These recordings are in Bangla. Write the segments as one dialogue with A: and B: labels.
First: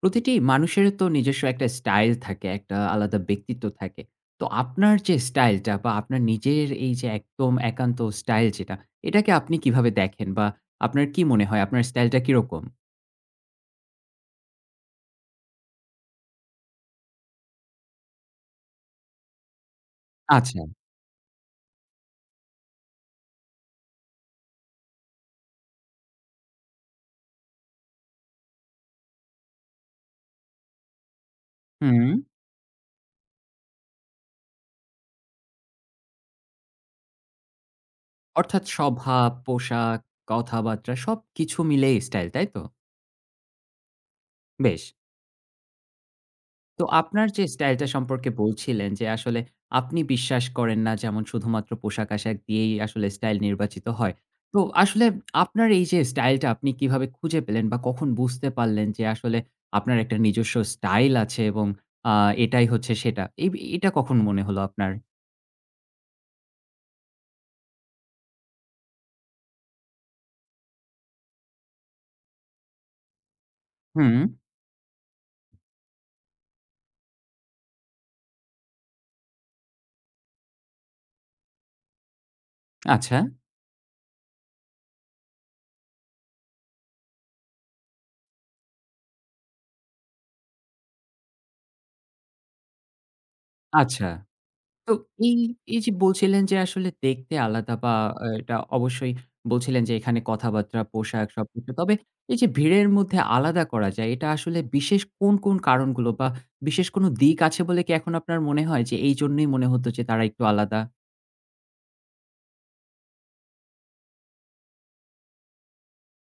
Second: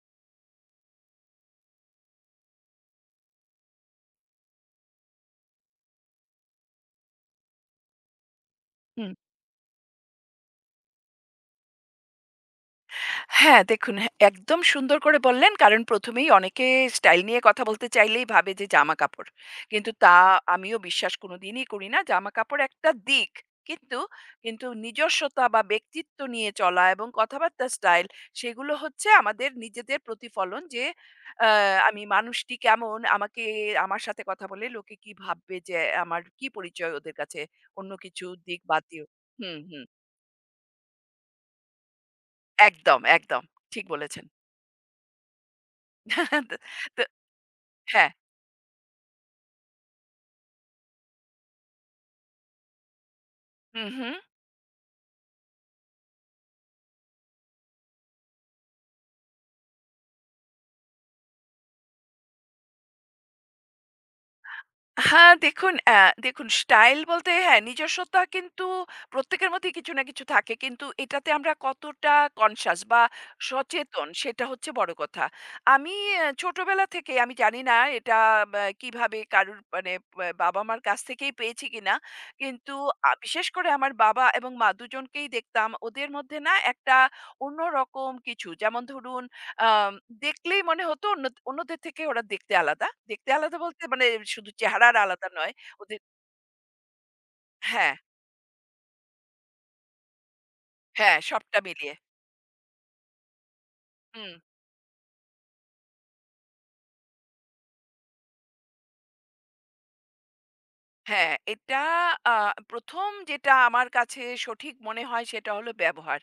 A: প্রতিটি মানুষের তো নিজস্ব একটা স্টাইল থাকে, একটা আলাদা ব্যক্তিত্ব থাকে। তো আপনার যে স্টাইলটা বা আপনার নিজের এই যে একদম একান্ত স্টাইল যেটা,
B: হুম।
A: এটাকে আপনি কিভাবে দেখেন? বা আপনার কি মনে হয় আপনার স্টাইলটা কিরকম?
B: হ্যাঁ, দেখুন হ্যাঁ, একদম সুন্দর করে বললেন। কারণ ১ম এই অনেকে স্টাইল নিয়ে কথা বলতে চাইলেই ভাবে যে জামাকাপড়। কিন্তু তা
A: আচ্ছা।
B: আমিও বিশ্বাস কোনদিনই করি না। জামাকাপড় একটা দিক। কিন্তু, কিন্তু নিজস্বতা বা ব্যক্তিত্ব নিয়ে চলা এবং কথাবার্তার স্টাইল, সেগুলো হচ্ছে আমাদের নিজেদের প্রতিফলন যে আ আমি
A: হুম।
B: মানুষটি কেমন, আমার সাথে কথা বলে লোকে কি ভাববে যে আমার কি পরিচয় ওদের কাছে, অন্য কিছু দিক
A: অর্থাৎ
B: বাদ দিয়েও।
A: স্বভাব,
B: হুম, হুম।
A: পোশাক, কথাবার্তা সবকিছু মিলেই স্টাইল, তাই তো?
B: একদম, একদম। ঠিক বলেছেন।
A: বেশ।
B: তো
A: তো
B: তো
A: আপনার যে স্টাইলটা
B: হ্যাঁ।
A: সম্পর্কে বলছিলেন যে, আসলে আপনি বিশ্বাস করেন না যেমন শুধুমাত্র পোশাক-আশাক দিয়েই আসলে স্টাইল নির্বাচিত
B: হুম,
A: হয়।
B: হুম।
A: তো আসলে আপনার এই যে স্টাইলটা আপনি কিভাবে খুঁজে পেলেন বা কখন বুঝতে পারলেন যে আসলে আপনার একটা নিজস্ব স্টাইল আছে এবং আ এটাই হচ্ছে সেটা। এটা কখন মনে হলো আপনার?
B: হ্যাঁ, দেখুন স্টাইল বলতে হ্যাঁ, নিজস্বতা কিন্তু প্রত্যেকের মধ্যেই কিছু না কিছু থাকে। কিন্তু এটাতে আমরা কতটা কনশাস বা সচেতন
A: হুম,
B: সেটা হচ্ছে বড় কথা। আমি ছোটবেলা থেকেই আমি জানি না এটা বা কিভাবে কারুর মানে বা বাবা-মার কাছ থেকেই পেয়েছি কিনা। কিন্তু
A: আচ্ছা,
B: বিশেষ করে আমার বাবা এবং মা দুজনকেই দেখতাম ওদের মধ্যে না একটা অন্যরকম কিছু, যেমন ধরুন আম দেখলেই মনে হতো অন্যদের থেকে ওরা দেখতে আলাদা। দেখতে আলাদা বলতে
A: আচ্ছা।
B: মানে শুধু
A: তো
B: চেহারার আলাদা
A: এই,
B: নয়।
A: এই যে
B: ওদের
A: বলছিলেন যে আসলে দেখতে আলাদা বা
B: হ্যাঁ,
A: এটা অবশ্যই বলছিলেন যে এখানে কথাবার্তা,
B: হ্যাঁ,
A: পোশাক
B: সবটা
A: সবকিছু। তবে
B: মিলিয়ে।
A: এই যে ভিড়ের মধ্যে আলাদা করা যায় এটা
B: হুম।
A: আসলে বিশেষ কোন, কোন কারণগুলো বা বিশেষ কোন দিক আছে বলে কি এখন আপনার মনে হয় যে এইজন্যই মনে হতো যে তারা একটু আলাদা?
B: হ্যাঁ, এটা আ ১ম যেটা আমার কাছে সঠিক মনে হয় সেটা হলো ব্যবহার।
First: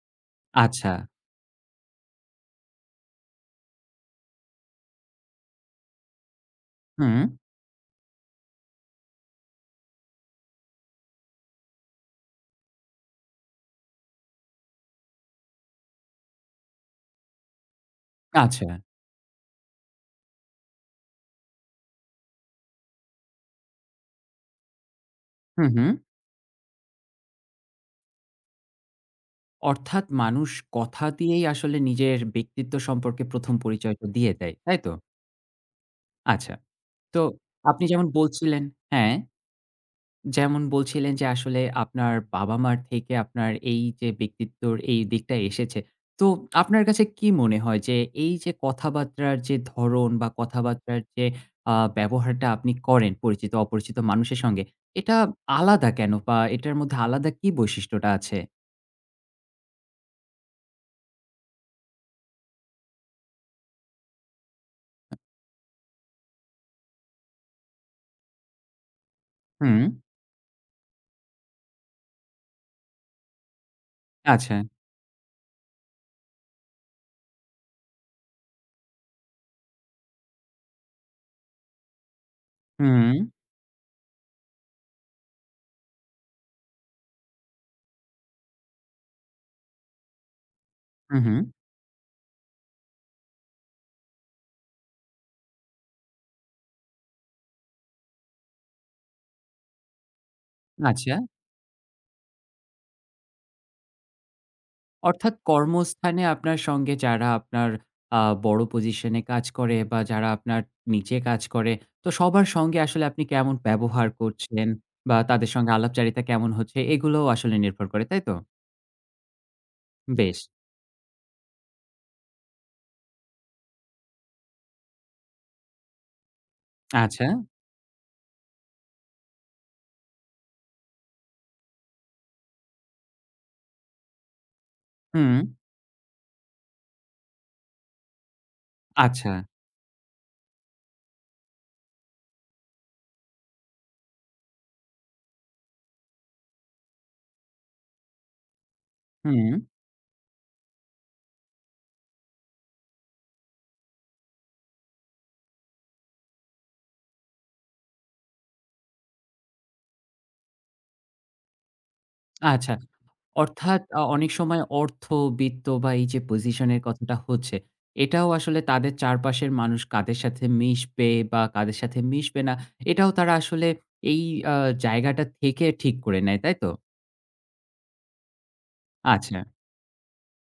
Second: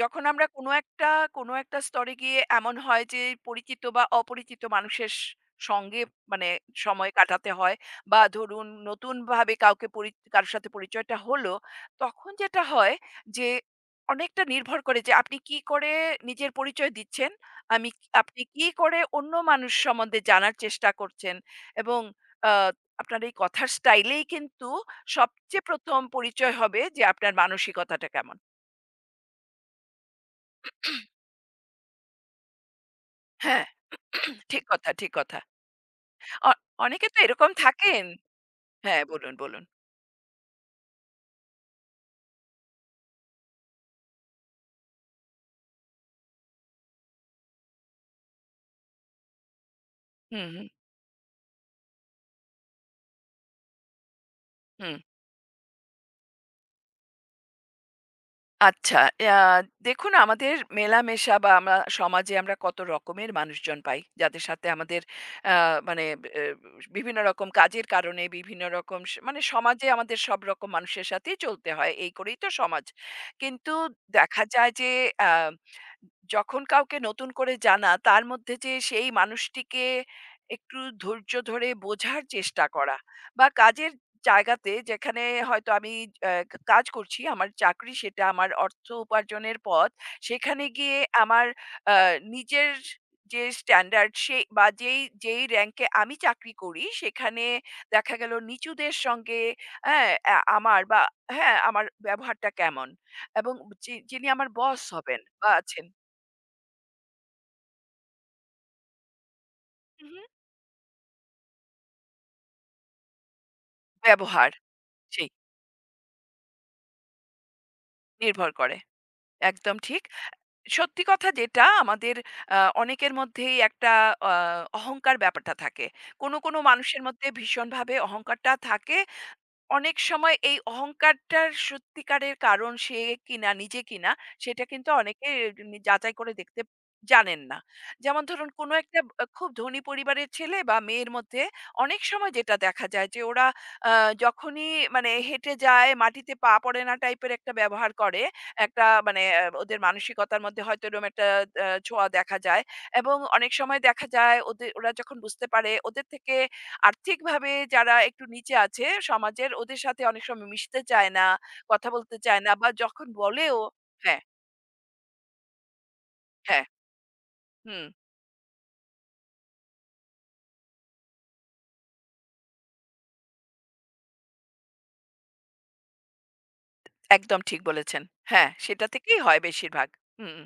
B: যখন আমরা কোনো
A: আচ্ছা।
B: একটা কোনো একটা স্তরে গিয়ে এমন হয় যে পরিচিত বা অপরিচিত মানুষের সঙ্গে মানে সময়
A: হুম,
B: কাটাতে হয় বা ধরুন নতুনভাবে কাউকে কারো সাথে পরিচয়টা হলো, তখন যেটা হয় যে অনেকটা নির্ভর করে যে আপনি কি করে নিজের পরিচয় দিচ্ছেন, আমি আপনি
A: আচ্ছা।
B: কি করে অন্য মানুষ সম্বন্ধে জানার চেষ্টা করছেন এবং আ আপনার এই কথার স্টাইলেই কিন্তু সবচেয়ে
A: হুম, হুম।
B: ১ম পরিচয় হবে যে আপনার মানসিকতাটা কেমন।
A: অর্থাৎ মানুষ কথা দিয়েই আসলে নিজের ব্যক্তিত্ব সম্পর্কে ১ম
B: হ্যাঁ,
A: পরিচয়টা দিয়ে দেয়।
B: ঠিক
A: তাই
B: কথা,
A: তো?
B: ঠিক কথা। অ
A: আচ্ছা।
B: অনেকে তো
A: তো
B: এরকম
A: আপনি
B: থাকেন।
A: যেমন বলছিলেন
B: হ্যাঁ,
A: হ্যাঁ।
B: বলুন, বলুন।
A: যেমন বলছিলেন যে আসলে আপনার বাবা-মার থেকে আপনার এই যে ব্যক্তিত্বর এই দিকটা এসেছে। তো আপনার কাছে কি মনে হয় যে এই যে কথাবার্তার যে ধরন বা
B: হুম, হুম,
A: কথাবার্তার যে ব্যবহারটা আপনি করেন পরিচিত অপরিচিত মানুষের সঙ্গে,
B: হুম।
A: এটা আলাদা কেন? বা এটার মধ্যে আলাদা কি বৈশিষ্ট্যটা আছে?
B: আচ্ছা, আ দেখুন আমাদের মেলামেশা বা আমরা সমাজে আমরা কত রকমের মানুষজন পাই। যাদের সাথে আমাদের আ মানে এ বিভিন্ন রকম কাজের কারণে বিভিন্ন রকম মানে
A: হুম,
B: সমাজে আমাদের সব রকম মানুষের সাথেই চলতে হয়। এই করেই তো সমাজ। কিন্তু দেখা
A: আচ্ছা।
B: যায় যে আ যখন কাউকে নতুন করে জানা তার মধ্যে যে সেই মানুষটিকে একটু ধৈর্য ধরে বোঝার চেষ্টা করা,
A: হুম,
B: বা কাজের জায়গাতে যেখানে হয়তো আমি কাজ করছি, আমার চাকরি সেটা আমার অর্থ উপার্জনের পথ। সেখানে গিয়ে
A: হু, হু,
B: আমার নিজের যে স্ট্যান্ডার্ড সে বা যেই যেই র‍্যাংকে আমি চাকরি করি সেখানে দেখা গেল নিচুদের সঙ্গে, হ্যাঁ, আমার বা
A: আচ্ছা।
B: হ্যাঁ আমার ব্যবহারটা কেমন, এবং যিনি আমার বস হবেন
A: অর্থাৎ
B: বা আছেন।
A: কর্মস্থানে আপনার সঙ্গে যারা আপনার আ বড় পজিশনে কাজ করে বা
B: হুম, হুম,
A: যারা আপনার নিচে কাজ করে, তো সবার সঙ্গে আসলে আপনি কেমন ব্যবহার
B: ব্যবহার,
A: করছেন বা
B: সেই
A: তাদের সঙ্গে আলাপচারিতা কেমন হচ্ছে এগুলোও আসলে নির্ভর করে, তাই তো?
B: নির্ভর করে, একদম ঠিক
A: বেশ।
B: সত্যি কথা। যেটা আমাদের আ অনেকের মধ্যেই একটা আ অহংকার ব্যাপারটা থাকে। কোনো, কোনো মানুষের
A: আচ্ছা।
B: মধ্যে ভীষণভাবে অহংকারটা থাকে। অনেক সময় এই অহংকারটার সত্যিকারের কারণ সে কিনা নিজে কিনা সেটা কিন্তু অনেকে
A: হুম।
B: যাচাই করে দেখতে জানেন না। যেমন ধরুন কোনো একটা
A: আচ্ছা।
B: খুব ধনী পরিবারের ছেলে বা মেয়ের মধ্যে অনেক সময় যেটা দেখা যায় যে ওরা যখনই মানে হেঁটে যায় মাটিতে পা পড়ে না টাইপের একটা ব্যবহার করে, একটা মানে
A: হুম।
B: ওদের মানসিকতার মধ্যে হয়তো এরকম একটা ছোঁয়া দেখা যায়। এবং অনেক সময় দেখা যায় ওরা যখন বুঝতে পারে ওদের থেকে আর্থিকভাবে যারা একটু নিচে আছে সমাজের, ওদের সাথে অনেক সময় মিশতে চায় না, কথা বলতে চায় না বা
A: আচ্ছা।
B: যখন বলেও।
A: অর্থাৎ
B: হ্যাঁ,
A: অনেক সময় অর্থ, বিত্ত বা এই যে
B: হ্যাঁ,
A: পজিশনের কথাটা হচ্ছে,
B: হুম,
A: এটাও আসলে তাদের চারপাশের মানুষ কাদের সাথে মিশবে বা কাদের সাথে মিশবে না, এটাও তারা আসলে এই আ জায়গাটা থেকে ঠিক করে নেয়, তাই তো?
B: একদম ঠিক বলেছেন। হ্যাঁ, সেটা থেকেই
A: আচ্ছা।
B: হয় বেশিরভাগ। হুম।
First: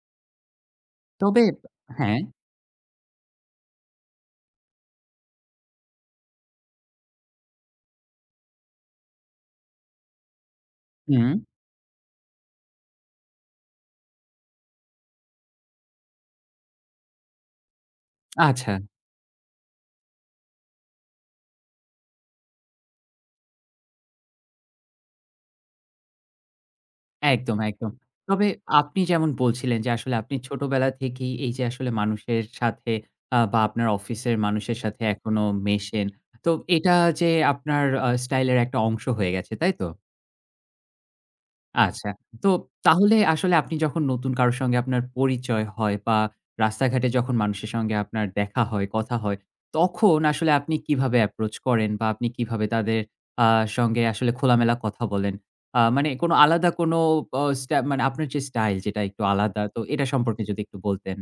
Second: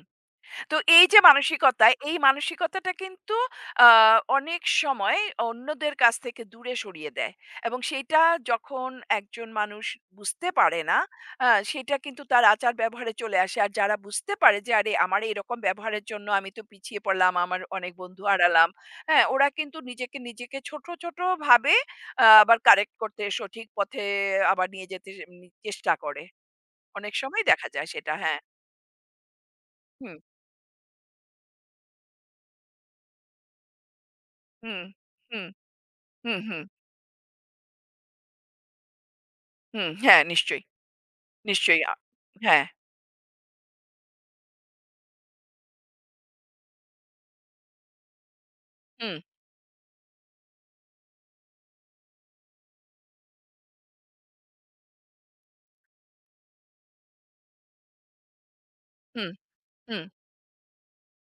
B: তো এই যে
A: তবে
B: মানসিকতা, এই
A: হ্যাঁ,
B: মানসিকতাটা কিন্তু আ অনেক সময় অন্যদের কাছ থেকে দূরে সরিয়ে দেয়। এবং সেইটা যখন একজন মানুষ বুঝতে পারে না,
A: হুম,
B: আ সেটা কিন্তু তার আচার-ব্যবহারে চলে আসে। আর যারা বুঝতে পারে যে, "আরে আমার এরকম ব্যবহারের জন্য আমি তো পিছিয়ে পড়লাম, আমার অনেক বন্ধু হারালাম।"
A: আচ্ছা।
B: হ্যাঁ? ওরা কিন্তু নিজেকে ছোট, ছোট ভাবে, আবার কারেক্ট করতে, সঠিক পথে আবার নিয়ে যেতে সে চেষ্টা করে। অনেক সময়
A: একদম,
B: দেখা যায়
A: একদম।
B: সেটা। হ্যাঁ।
A: তবে আপনি যেমন বলছিলেন যে আসলে
B: হুম,
A: আপনি ছোটবেলা থেকেই এই যে আসলে মানুষের সাথে বা আপনার অফিসের মানুষের
B: হুম,
A: সাথে এখনো
B: হুম,
A: মেশেন।
B: হুম,
A: তো
B: হুম।
A: এটা যে আপনার স্টাইলের একটা অংশ হয়ে গেছে, তাই তো?
B: হুম, হ্যাঁ, নিশ্চয়ই, নিশ্চয়ই।
A: আচ্ছা। তো
B: হ্যাঁ,
A: তাহলে আসলে আপনি যখন নতুন কারো সঙ্গে আপনার পরিচয় হয় বা রাস্তাঘাটে যখন মানুষের সঙ্গে আপনার দেখা হয়, কথা
B: হুম,
A: হয়, তখন আসলে আপনি কিভাবে অ্যাপ্রোচ করেন বা আপনি কিভাবে তাদের আ সঙ্গে আসলে খোলামেলা কথা বলেন? মানে কোনো আলাদা কোনো অ স্টা মানে আপনার যে স্টাইল যেটা একটু
B: হুম,
A: আলাদা, তো
B: হুম।
A: এটা সম্পর্কে যদি একটু বলতেন?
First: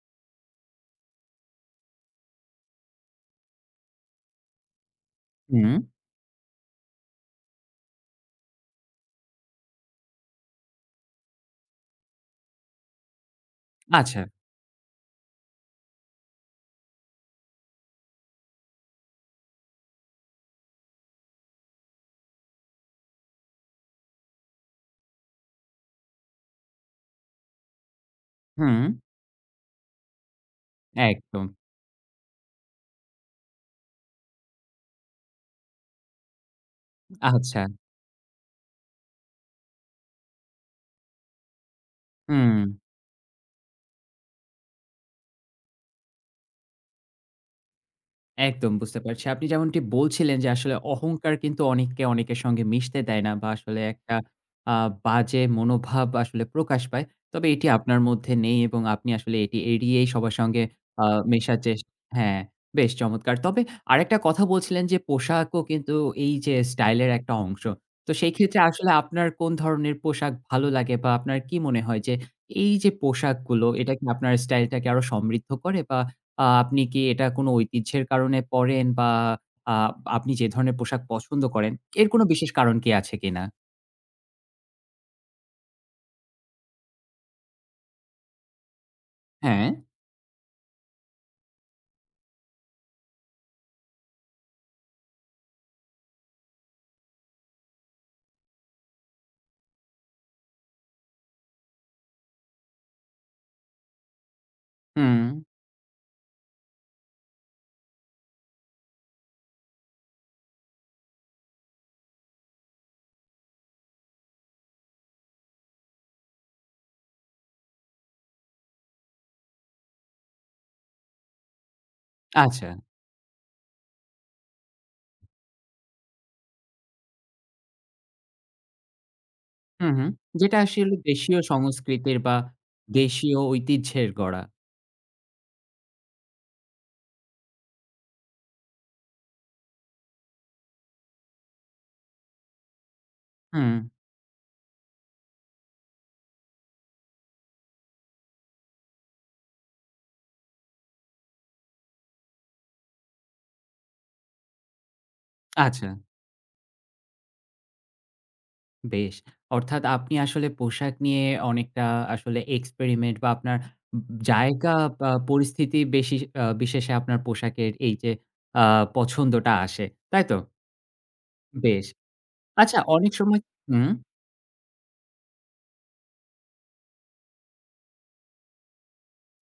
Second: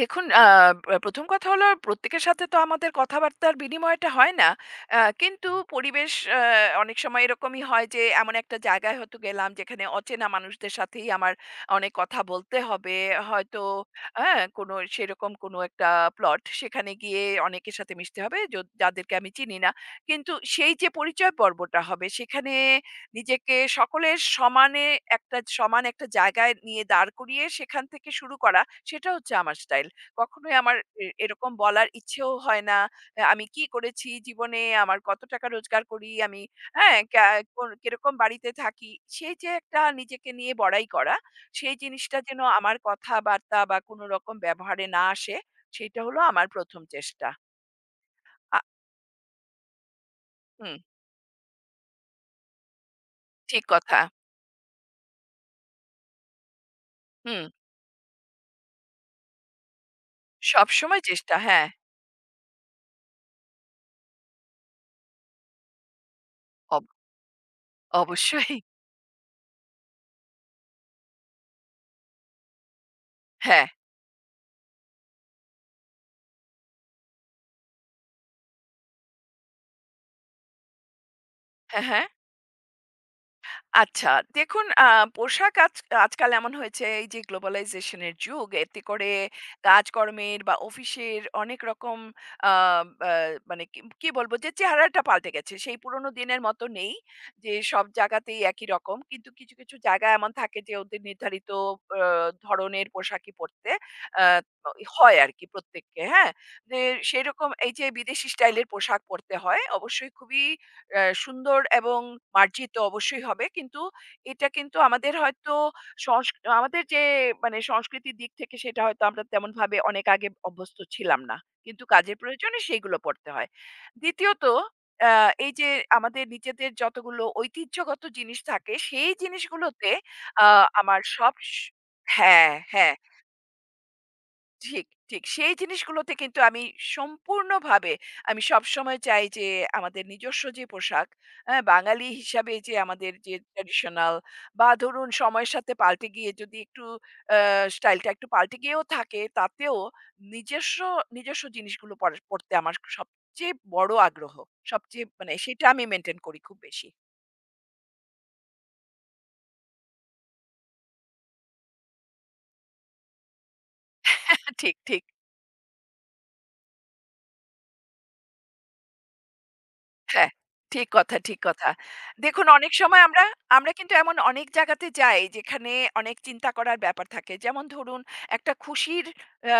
B: দেখুন আ আ ১ম কথা হলো প্রত্যেকের সাথে তো আমাদের কথাবার্তার বিনিময়টা হয় না। কিন্তু
A: হুম,
B: পরিবেশ, আ অনেক সময় এরকমই হয় যে এমন একটা জায়গায় হয়তো গেলাম যেখানে অচেনা মানুষদের সাথেই আমার অনেক কথা বলতে হবে। হয়তো
A: আচ্ছা।
B: হ্যাঁ, কোনো সেরকম কোনো একটা প্লট সেখানে গিয়ে অনেকের সাথে মিশতে হবে যাদেরকে আমি চিনি না। কিন্তু সেই যে পরিচয় পর্বটা হবে সেখানে নিজেকে সকলের সমানে একটা সমান একটা জায়গায় নিয়ে দাঁড় করিয়ে সেখান থেকে শুরু করা,
A: হুম,
B: সেটা হচ্ছে আমার স্টাইল। কখনোই আমার
A: একদম।
B: এরকম বলার ইচ্ছেও হয় না, আমি কি করেছি জীবনে, আমার কত টাকা রোজগার করি আমি, হ্যাঁ?
A: আচ্ছা।
B: কোন কিরকম বাড়িতে থাকি, সেই যে একটা নিজেকে নিয়ে বড়াই করা, সেই জিনিসটা যেন
A: হুম।
B: আমার কথাবার্তা বা কোনো রকম ব্যবহারে না আসে, সেইটা হলো আমার ১ম চেষ্টা। আ
A: একদম বুঝতে পারছি। আপনি যেমনটি বলছিলেন যে আসলে
B: হুম,
A: অহংকার কিন্তু অনেককে অনেকের সঙ্গে মিশতে দেয় না বা
B: ঠিক
A: আসলে
B: কথা।
A: একটা আ বাজে মনোভাব আসলে প্রকাশ পায়।
B: হুম,
A: তবে এটি আপনার মধ্যে নেই এবং আপনি আসলে এটি এড়িয়েই সবার সঙ্গে
B: সবসময়
A: আ
B: চেষ্টা,
A: মেশার
B: হ্যাঁ।
A: চেষ হ্যাঁ, বেশ চমৎকার। তবে আরেকটা কথা বলছিলেন যে পোশাকও কিন্তু এই যে
B: অব
A: স্টাইলের একটা অংশ। তো সেই
B: অবশ্যই,
A: ক্ষেত্রে আসলে আপনার কোন ধরনের পোশাক ভালো লাগে বা আপনার কি মনে হয় যে এই যে পোশাকগুলো
B: হ্যাঁ।
A: এটা কি আপনার স্টাইলটাকে আরো সমৃদ্ধ করে বা আপনি কি এটা কোনো ঐতিহ্যের কারণে পড়েন বা আ আপনি যে ধরনের পোশাক পছন্দ করেন,
B: হ্যাঁ, হ্যাঁ।
A: এর কোনো বিশেষ কারণ কি আছে কিনা?
B: আচ্ছা, দেখুন পোশাক আজকাল এমন হয়েছে, এই যে গ্লোবালাইজেশন এর যুগ, এতে করে
A: হ্যাঁ,
B: কাজকর্মের বা অফিসের অনেক রকম আ আ মানে কি কি বলব, যে চেহারাটা পাল্টে গেছে। সেই পুরনো দিনের মতো নেই যে সব জায়গাতেই একই রকম। কিন্তু কিছু, কিছু জায়গা এমন থাকে যে ওদের নির্ধারিত আ ধরনের পোশাকই পরতে আ হয়
A: হুম,
B: আরকি প্রত্যেককে, হ্যাঁ? যে সেরকম এই যে বিদেশি স্টাইল এর পোশাক পরতে হয় অবশ্যই, খুবই সুন্দর এবং মার্জিত অবশ্যই হবে, কিন্তু এটা কিন্তু আমাদের হয়তো আমাদের যে মানে সংস্কৃতির দিক থেকে সেটা হয়তো আমরা তেমন ভাবে অনেক আগে অভ্যস্ত ছিলাম না, কিন্তু কাজের প্রয়োজনে
A: আচ্ছা।
B: সেইগুলো পড়তে হয়। দ্বিতীয়ত এই যে আমাদের নিজেদের যতগুলো ঐতিহ্যগত জিনিস থাকে সেই জিনিসগুলোতে
A: হুম, হুম। যেটা আসলে
B: আমার সব
A: দেশীয় সংস্কৃতির বা
B: হ্যাঁ, হ্যাঁ,
A: দেশীয় ঐতিহ্যের গড়া।
B: ঠিক, ঠিক। সেই জিনিসগুলোতে কিন্তু আমি সম্পূর্ণভাবে, আমি সবসময় চাই যে আমাদের নিজস্ব যে পোশাক, হ্যাঁ? বাঙালি হিসাবে যে আমাদের যে
A: হুম,
B: ট্র্যাডিশনাল বা ধরুন সময়ের সাথে পাল্টে গিয়ে যদি একটু আ স্টাইলটা একটু পাল্টে গিয়েও থাকে, তাতেও নিজস্ব, নিজস্ব জিনিসগুলো পড়তে আমার সবচেয়ে বড় আগ্রহ। সবচেয়ে মানে সেটা আমি
A: আচ্ছা,
B: মেইনটেইন করি খুব বেশি।
A: বেশ। অর্থাৎ আপনি আসলে পোশাক নিয়ে অনেকটা আসলে এক্সপেরিমেন্ট বা আপনার উব জায়গা
B: ঠিক, ঠিক।
A: বা পরিস্থিতি বেশি বিশেষে আপনার পোশাকের এই যে আ পছন্দটা আসে। তাই
B: হ্যাঁ,
A: তো?
B: ঠিক কথা, ঠিক কথা।
A: বেশ।
B: দেখুন অনেক
A: আচ্ছা
B: সময়
A: অনেক
B: আমরা
A: সময়
B: আমরা
A: হুম?
B: কিন্তু এমন অনেক জায়গাতে যাই যেখানে অনেক চিন্তা করার ব্যাপার থাকে। যেমন ধরুন একটা খুশির আ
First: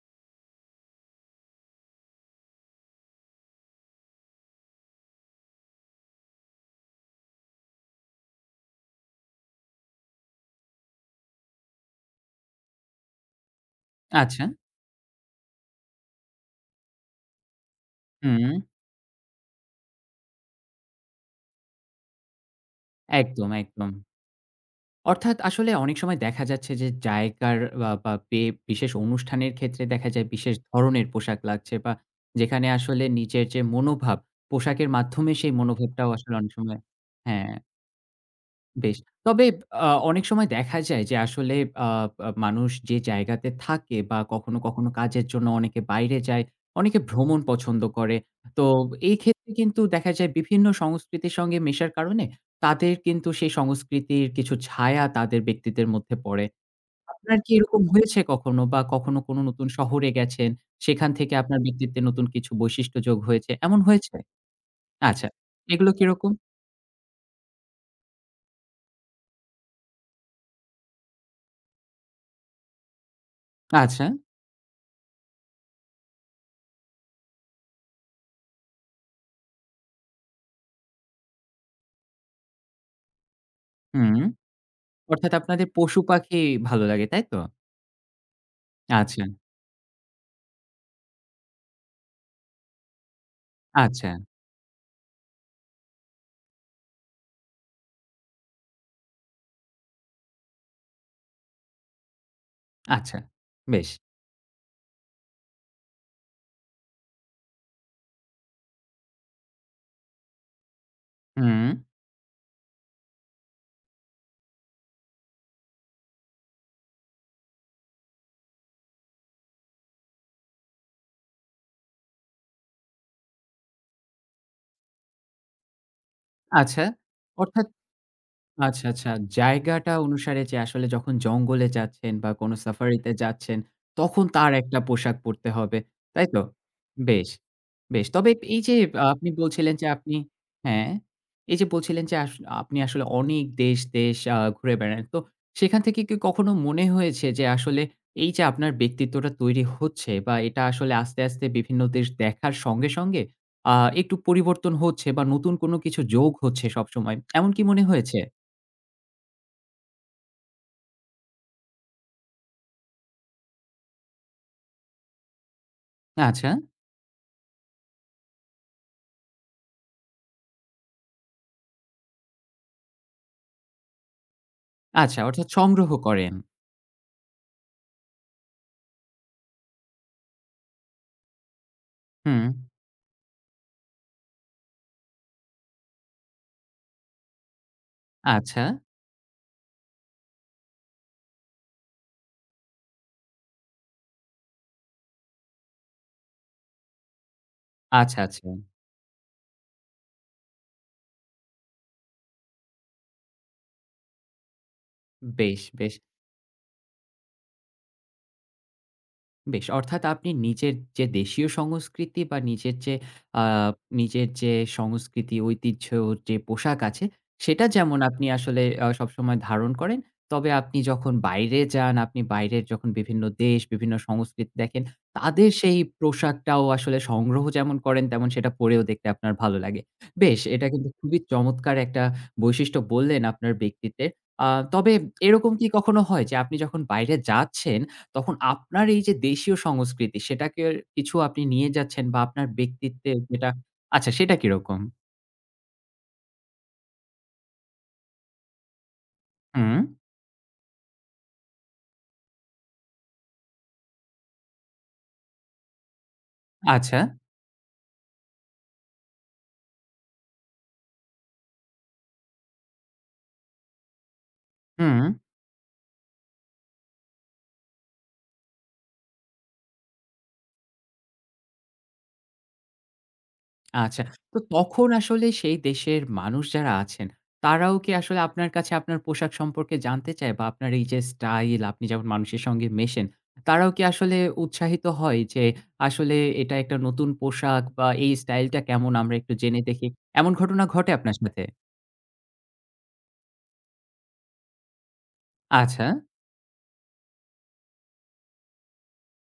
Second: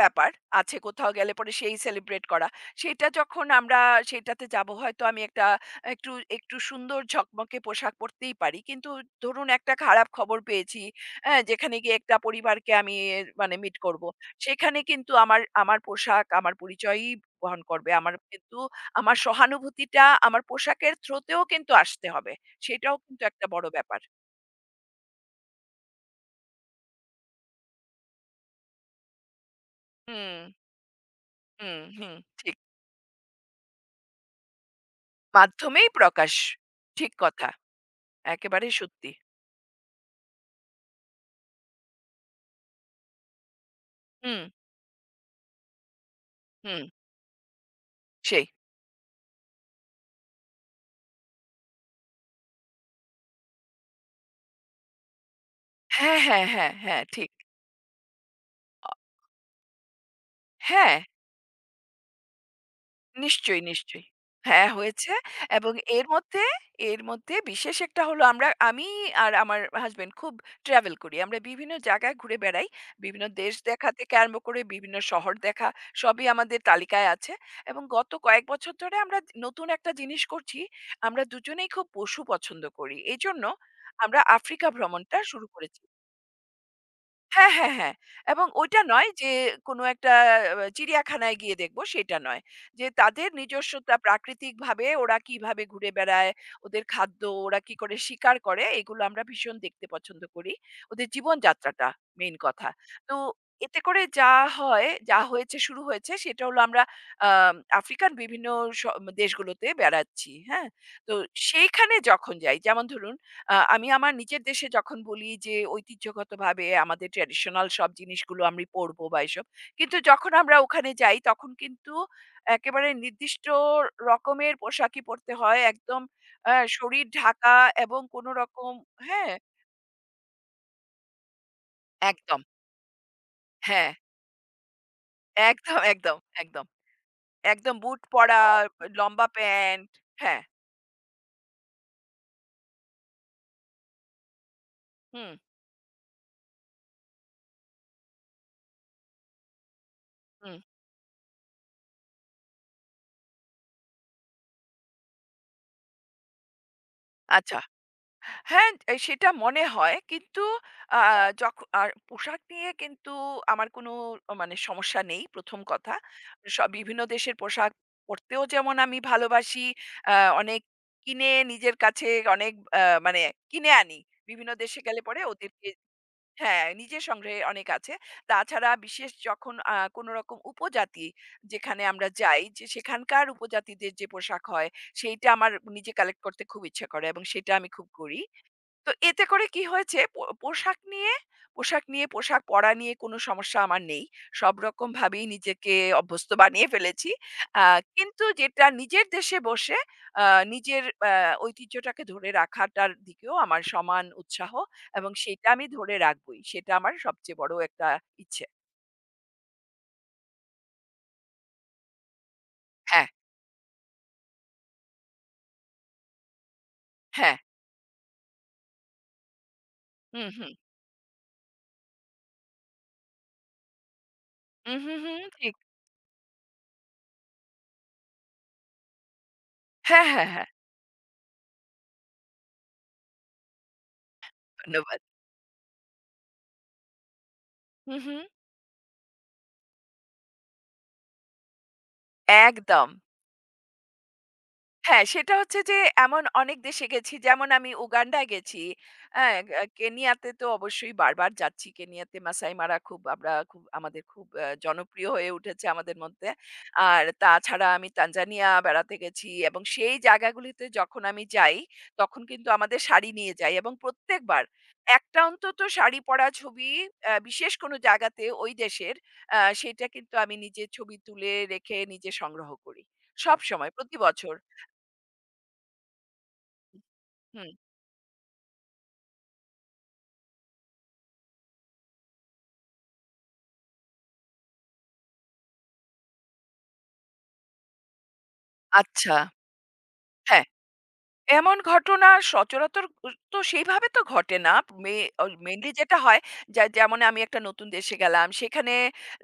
B: ব্যাপার আছে কোথাও, গেলে পরে সেই সেলিব্রেট করা। সেটা যখন আমরা সেটাতে যাবো হয়তো আমি একটু একটু সুন্দর ঝকমকে পোশাক পরতেই পারি। কিন্তু ধরুন একটা খারাপ খবর পেয়েছি, হ্যাঁ? যেখানে গিয়ে একটা পরিবারকে আমি মানে মিট করব।
A: আচ্ছা।
B: সেখানে কিন্তু আমার আমার পোশাক আমার পরিচয়ই বহন করবে। আমার
A: হুম,
B: কিন্তু আমার সহানুভূতিটা আমার পোশাকের থ্রোতেও কিন্তু আসতে হবে। সেটাও কিন্তু একটা
A: একদম,
B: বড়
A: একদম।
B: ব্যাপার।
A: অর্থাৎ আসলে অনেক সময় দেখা যাচ্ছে যে জায়গার বা বা বে বিশেষ অনুষ্ঠানের ক্ষেত্রে দেখা যায়
B: হুম,
A: বিশেষ ধরনের পোশাক লাগছে
B: হুম,
A: বা
B: হুম, ঠিক।
A: যেখানে আসলে নিজের যে মনোভাব, পোশাকের মাধ্যমে সেই
B: মাধ্যমেই
A: মনোভাবটাও
B: প্রকাশ।
A: আসলে অনেক সময়
B: ঠিক কথা।
A: হ্যাঁ।
B: একেবারেই
A: বেশ।
B: সত্যি।
A: তবে অনেক সময় দেখা যায় যে আসলে আ আ মানুষ যে জায়গাতে থাকে বা
B: হুম,
A: কখনো, কখনো কাজের জন্য অনেকে বাইরে যায়,
B: হুম,
A: অনেকে ভ্রমণ পছন্দ করে।
B: সেই।
A: তো এই ক্ষেত্রে কিন্তু দেখা যায় বিভিন্ন সংস্কৃতির সঙ্গে মেশার কারণে তাদের কিন্তু সেই সংস্কৃতির কিছু ছায়া তাদের ব্যক্তিত্বের মধ্যে
B: হ্যাঁ,
A: পড়ে।
B: হ্যাঁ, হ্যাঁ, হ্যাঁ, ঠিক।
A: আপনার কি এরকম হয়েছে কখনো বা
B: অ
A: কখনো কোনো নতুন শহরে গেছেন,
B: হ্যাঁ।
A: সেখান থেকে আপনার ব্যক্তিত্বে নতুন কিছু বৈশিষ্ট্য যোগ হয়েছে,
B: নিশ্চয়ই,
A: এমন
B: নিশ্চয়ই।
A: হয়েছে?
B: হ্যাঁ, হয়েছে,
A: আচ্ছা।
B: এবং
A: এগুলো
B: এর
A: কিরকম?
B: মধ্যে এর মধ্যে বিশেষ একটা হলো, আমি আর আমার হাসব্যান্ড খুব ট্রাভেল করি। আমরা বিভিন্ন জায়গায় ঘুরে বেড়াই। বিভিন্ন দেশ দেখা
A: আচ্ছা।
B: থেকে আরম্ভ করে বিভিন্ন শহর দেখা সবই আমাদের তালিকায় আছে, এবং গত কয়েক বছর ধরে আমরা নতুন একটা জিনিস করছি। আমরা দুজনেই খুব পশু পছন্দ করি। এজন্য
A: হুম।
B: আমরা আফ্রিকা ভ্রমণটা
A: অর্থাৎ
B: শুরু
A: আপনাদের
B: করেছি।
A: পশু-পাখি ভালো লাগে, তাই তো?
B: হ্যাঁ, হ্যাঁ, হ্যাঁ। এবং ওইটা নয়
A: আচ্ছা,
B: যে কোনো একটা চিড়িয়াখানায় গিয়ে দেখব সেটা নয়। যে তাদের নিজস্বতা
A: আচ্ছা,
B: প্রাকৃতিকভাবে ওরা কিভাবে ঘুরে বেড়ায়, ওদের খাদ্য, ওরা কি করে শিকার করে, এগুলো আমরা ভীষণ দেখতে পছন্দ করি। ওদের জীবনযাত্রাটা মেইন কথা। তো
A: আচ্ছা।
B: এতে
A: বেশ।
B: করে যা হয়, যা হয়েছে শুরু হয়েছে সেটা হলো আমরা আম আফ্রিকান বিভিন্ন স দেশগুলোতে বেড়াচ্ছি। হ্যাঁ? তো
A: হুম,
B: সেইখানে যখন যাই যেমন ধরুন আমি আমার নিজের দেশে যখন বলি যে ঐতিহ্যগতভাবে আমাদের ট্র্যাডিশনাল সব জিনিসগুলো আমি পরবো বা এসব। কিন্তু যখন আমরা ওখানে যাই তখন কিন্তু একেবারে নির্দিষ্ট রকমের পোশাকই পরতে হয়। একদম
A: আচ্ছা।
B: শরীর ঢাকা,
A: অর্থাৎ
B: এবং কোন রকম।
A: আচ্ছা, আচ্ছা।
B: হ্যাঁ,
A: জায়গাটা অনুসারে যে আসলে যখন জঙ্গলে যাচ্ছেন বা
B: একদম।
A: কোনো সাফারিতে যাচ্ছেন,
B: হ্যাঁ,
A: তখন তার একটা পোশাক পরতে হবে।
B: একদম, একদম,
A: তাই তো?
B: একদম।
A: বেশ,
B: একদম বুট
A: বেশ। তবে
B: পরা,
A: এই যে
B: লম্বা
A: আপনি বলছিলেন যে
B: প্যান্ট।
A: আপনি
B: হ্যাঁ,
A: হ্যাঁ, এই যে বলছিলেন যে আপনি আসলে অনেক দেশ ঘুরে বেড়ান। তো
B: হুম,
A: সেখান থেকে কি কখনো মনে হয়েছে যে আসলে এই যে আপনার ব্যক্তিত্বটা তৈরি হচ্ছে বা
B: হুম।
A: এটা আসলে আস্তে, আস্তে বিভিন্ন দেশ দেখার সঙ্গে, সঙ্গে আ একটু পরিবর্তন হচ্ছে বা নতুন কোনো কিছু যোগ হচ্ছে সবসময়। এমন
B: আচ্ছা।
A: কি মনে হয়েছে?
B: হ্যাঁ, সেটা মনে হয়। কিন্তু আ যখ আর পোশাক নিয়ে কিন্তু আমার কোনো মানে সমস্যা নেই, ১ম কথা।
A: আচ্ছা,
B: বিভিন্ন দেশের পোশাক পরতেও যেমন আমি ভালোবাসি, আ অনেক কিনে নিজের কাছে অনেক, আ মানে কিনে আনি। বিভিন্ন দেশে গেলে
A: আচ্ছা
B: পরে
A: অর্থাৎ
B: ওদেরকে।
A: সংগ্রহ করেন।
B: হ্যাঁ, নিজের সংগ্রহে অনেক আছে। তাছাড়া বিশেষ যখন কোনো রকম উপজাতি যেখানে আমরা
A: হুম।
B: যাই, যে সেখানকার উপজাতিদের যে পোশাক হয় সেইটা আমার নিজে কালেক্ট করতে খুব ইচ্ছে করে এবং সেটা আমি খুব করি।
A: আচ্ছা,
B: তো এতে করে কি হয়েছে, পোশাক নিয়ে, পোশাক পরা নিয়ে কোনো সমস্যা আমার নেই। সব রকম ভাবেই নিজেকে অভ্যস্ত বানিয়ে ফেলেছি। আ
A: আচ্ছা,
B: কিন্তু
A: আচ্ছা।
B: যেটা নিজের দেশে বসে আ নিজের আ ঐতিহ্যটাকে ধরে রাখাটার দিকেও আমার সমান উৎসাহ, এবং সেটা
A: বেশ,
B: আমি
A: বেশ।
B: ধরে রাখবই। সেটা আমার সবচেয়ে বড় একটা ইচ্ছে।
A: বেশ। অর্থাৎ আপনি নিজের যে দেশীয় সংস্কৃতি বা নিজের যে
B: হ্যাঁ,
A: আ নিজের যে সংস্কৃতি, ঐতিহ্য যে পোশাক আছে,
B: হ্যাঁ।
A: সেটা যেমন আপনি আসলে সবসময় ধারণ করেন।
B: হুম,
A: তবে
B: হুম।
A: আপনি যখন বাইরে যান, আপনি বাইরের যখন বিভিন্ন দেশ, বিভিন্ন সংস্কৃতি
B: হুম,
A: দেখেন,
B: হুম, হুম,
A: তাদের
B: ঠিক।
A: সেই পোশাকটাও আসলে সংগ্রহ যেমন করেন, তেমন সেটা পড়েও দেখতে আপনার ভালো লাগে।
B: হ্যাঁ, হ্যাঁ,
A: বেশ,
B: হ্যাঁ।
A: এটা কিন্তু খুবই চমৎকার একটা বৈশিষ্ট্য বললেন আপনার ব্যক্তিত্বের। আ তবে
B: ধন্যবাদ।
A: এরকম কি কখনো হয় যে আপনি যখন বাইরে যাচ্ছেন
B: হুম, হুম।
A: তখন আপনার এই যে দেশীয় সংস্কৃতি সেটাকে কিছু আপনি নিয়ে যাচ্ছেন বা আপনার
B: একদম।
A: ব্যক্তিত্বে যেটা আচ্ছা সেটা কিরকম?
B: হ্যাঁ, সেটা হচ্ছে যে এমন অনেক দেশে গেছি। যেমন আমি উগান্ডায় গেছি। হ্যাঁ,
A: হুম,
B: কেনিয়াতে তো অবশ্যই বারবার যাচ্ছি। কেনিয়াতে মাসাই মারা খুব আমরা, খুব আমাদের, খুব জনপ্রিয় হয়ে উঠেছে আমাদের মধ্যে।
A: আচ্ছা,
B: আর তাছাড়া আমি তানজানিয়া বেড়াতে গেছি, এবং সেই জায়গাগুলিতে যখন আমি যাই, তখন কিন্তু আমাদের শাড়ি নিয়ে যাই এবং প্রত্যেকবার
A: হুম,
B: একটা অন্তত শাড়ি পরা ছবি বিশেষ কোনো জায়গাতে ওই দেশের, সেটা কিন্তু আমি নিজে ছবি তুলে রেখে নিজে সংগ্রহ করি। সবসময়, প্রতি
A: আচ্ছা।
B: বছর।
A: তো তখন আসলে সেই দেশের মানুষ যারা আছেন
B: হুম,
A: তারাও কি আসলে আপনার কাছে আপনার পোশাক সম্পর্কে জানতে চায় বা আপনার এই যে স্টাইল আপনি যেমন মানুষের সঙ্গে মেশেন, তারাও কি আসলে উৎসাহিত হয় যে আসলে এটা একটা নতুন পোশাক বা এই স্টাইলটা কেমন আমরা
B: আচ্ছা।
A: একটু জেনে দেখি। এমন
B: হ্যাঁ,
A: ঘটনা ঘটে আপনার সাথে?
B: এমন ঘটনা সচরাচর তো সেইভাবে তো ঘটে না। মে অ মেইনলি
A: আচ্ছা,
B: যেটা হয় যে যেমন আমি একটা নতুন দেশে গেলাম। সেখানে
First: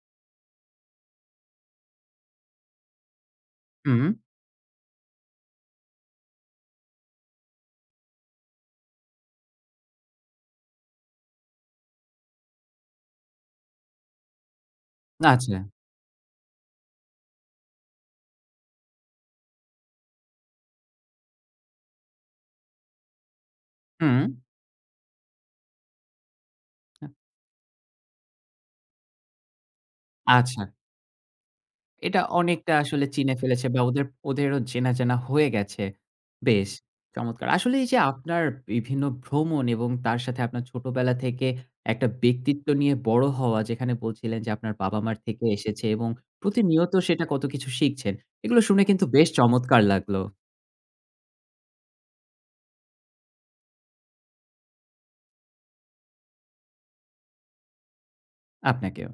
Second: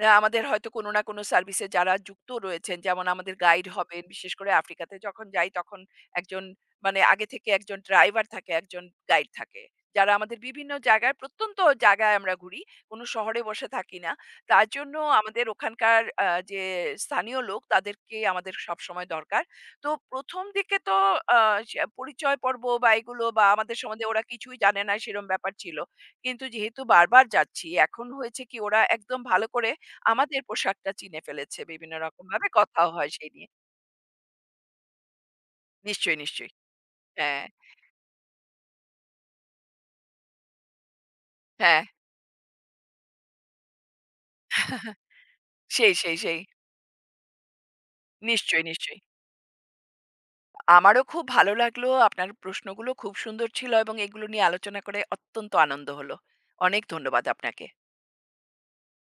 B: আমাদের হয়তো কোনো না কোনো সার্ভিসে যারা যুক্ত রয়েছেন, যেমন আমাদের গাইড হবেন।
A: হুম,
B: বিশেষ করে আফ্রিকাতে যখন যাই তখন একজন, মানে আগে থেকে একজন ড্রাইভার থাকে, একজন গাইড থাকে। যারা আমাদের বিভিন্ন জায়গায় প্রত্যন্ত জায়গায় আমরা ঘুরি। কোনো শহরে বসে থাকি না। তার জন্য আমাদের
A: আচ্ছা,
B: ওখানকার যে স্থানীয় লোক, তাদেরকে আমাদের সবসময় দরকার। তো ১ম দিকে তো আ সে পরিচয় পর্ব বা এগুলো বা আমাদের সম্বন্ধে
A: হুম।
B: ওরা কিছুই জানে না সেরম ব্যাপার ছিল। কিন্তু যেহেতু বারবার যাচ্ছি, এখন হয়েছে কি ওরা একদম ভালো করে আমাদের
A: আচ্ছা।
B: পোশাকটা চিনে ফেলেছে, বিভিন্ন
A: এটা
B: রকমভাবে
A: অনেকটা
B: কথাও
A: আসলে
B: হয় সেই
A: চিনে
B: নিয়ে।
A: ফেলেছে বা ওদের ওদেরও চেনা, চেনা হয়ে গেছে।
B: নিশ্চয়ই, নিশ্চয়ই।
A: বেশ
B: হ্যাঁ,
A: চমৎকার! আসলে এই যে আপনার বিভিন্ন ভ্রমণ এবং তার সাথে আপনার ছোটবেলা থেকে
B: হ্যাঁ।
A: একটা ব্যক্তিত্ব নিয়ে বড় হওয়া যেখানে বলছিলেন যে আপনার বাবা-মার থেকে এসেছে
B: সেই,
A: এবং
B: সেই, সেই।
A: প্রতিনিয়ত সেটা কত কিছু শিখছেন। এগুলো
B: নিশ্চয়ই,
A: শুনে
B: নিশ্চয়ই।
A: কিন্তু বেশ চমৎকার লাগলো।
B: আমারও খুব ভালো লাগলো। আপনার প্রশ্নগুলো খুব সুন্দর ছিল এবং এগুলো নিয়ে আলোচনা করে অত্যন্ত আনন্দ হলো। অনেক ধন্যবাদ আপনাকে।
A: আপনাকেও।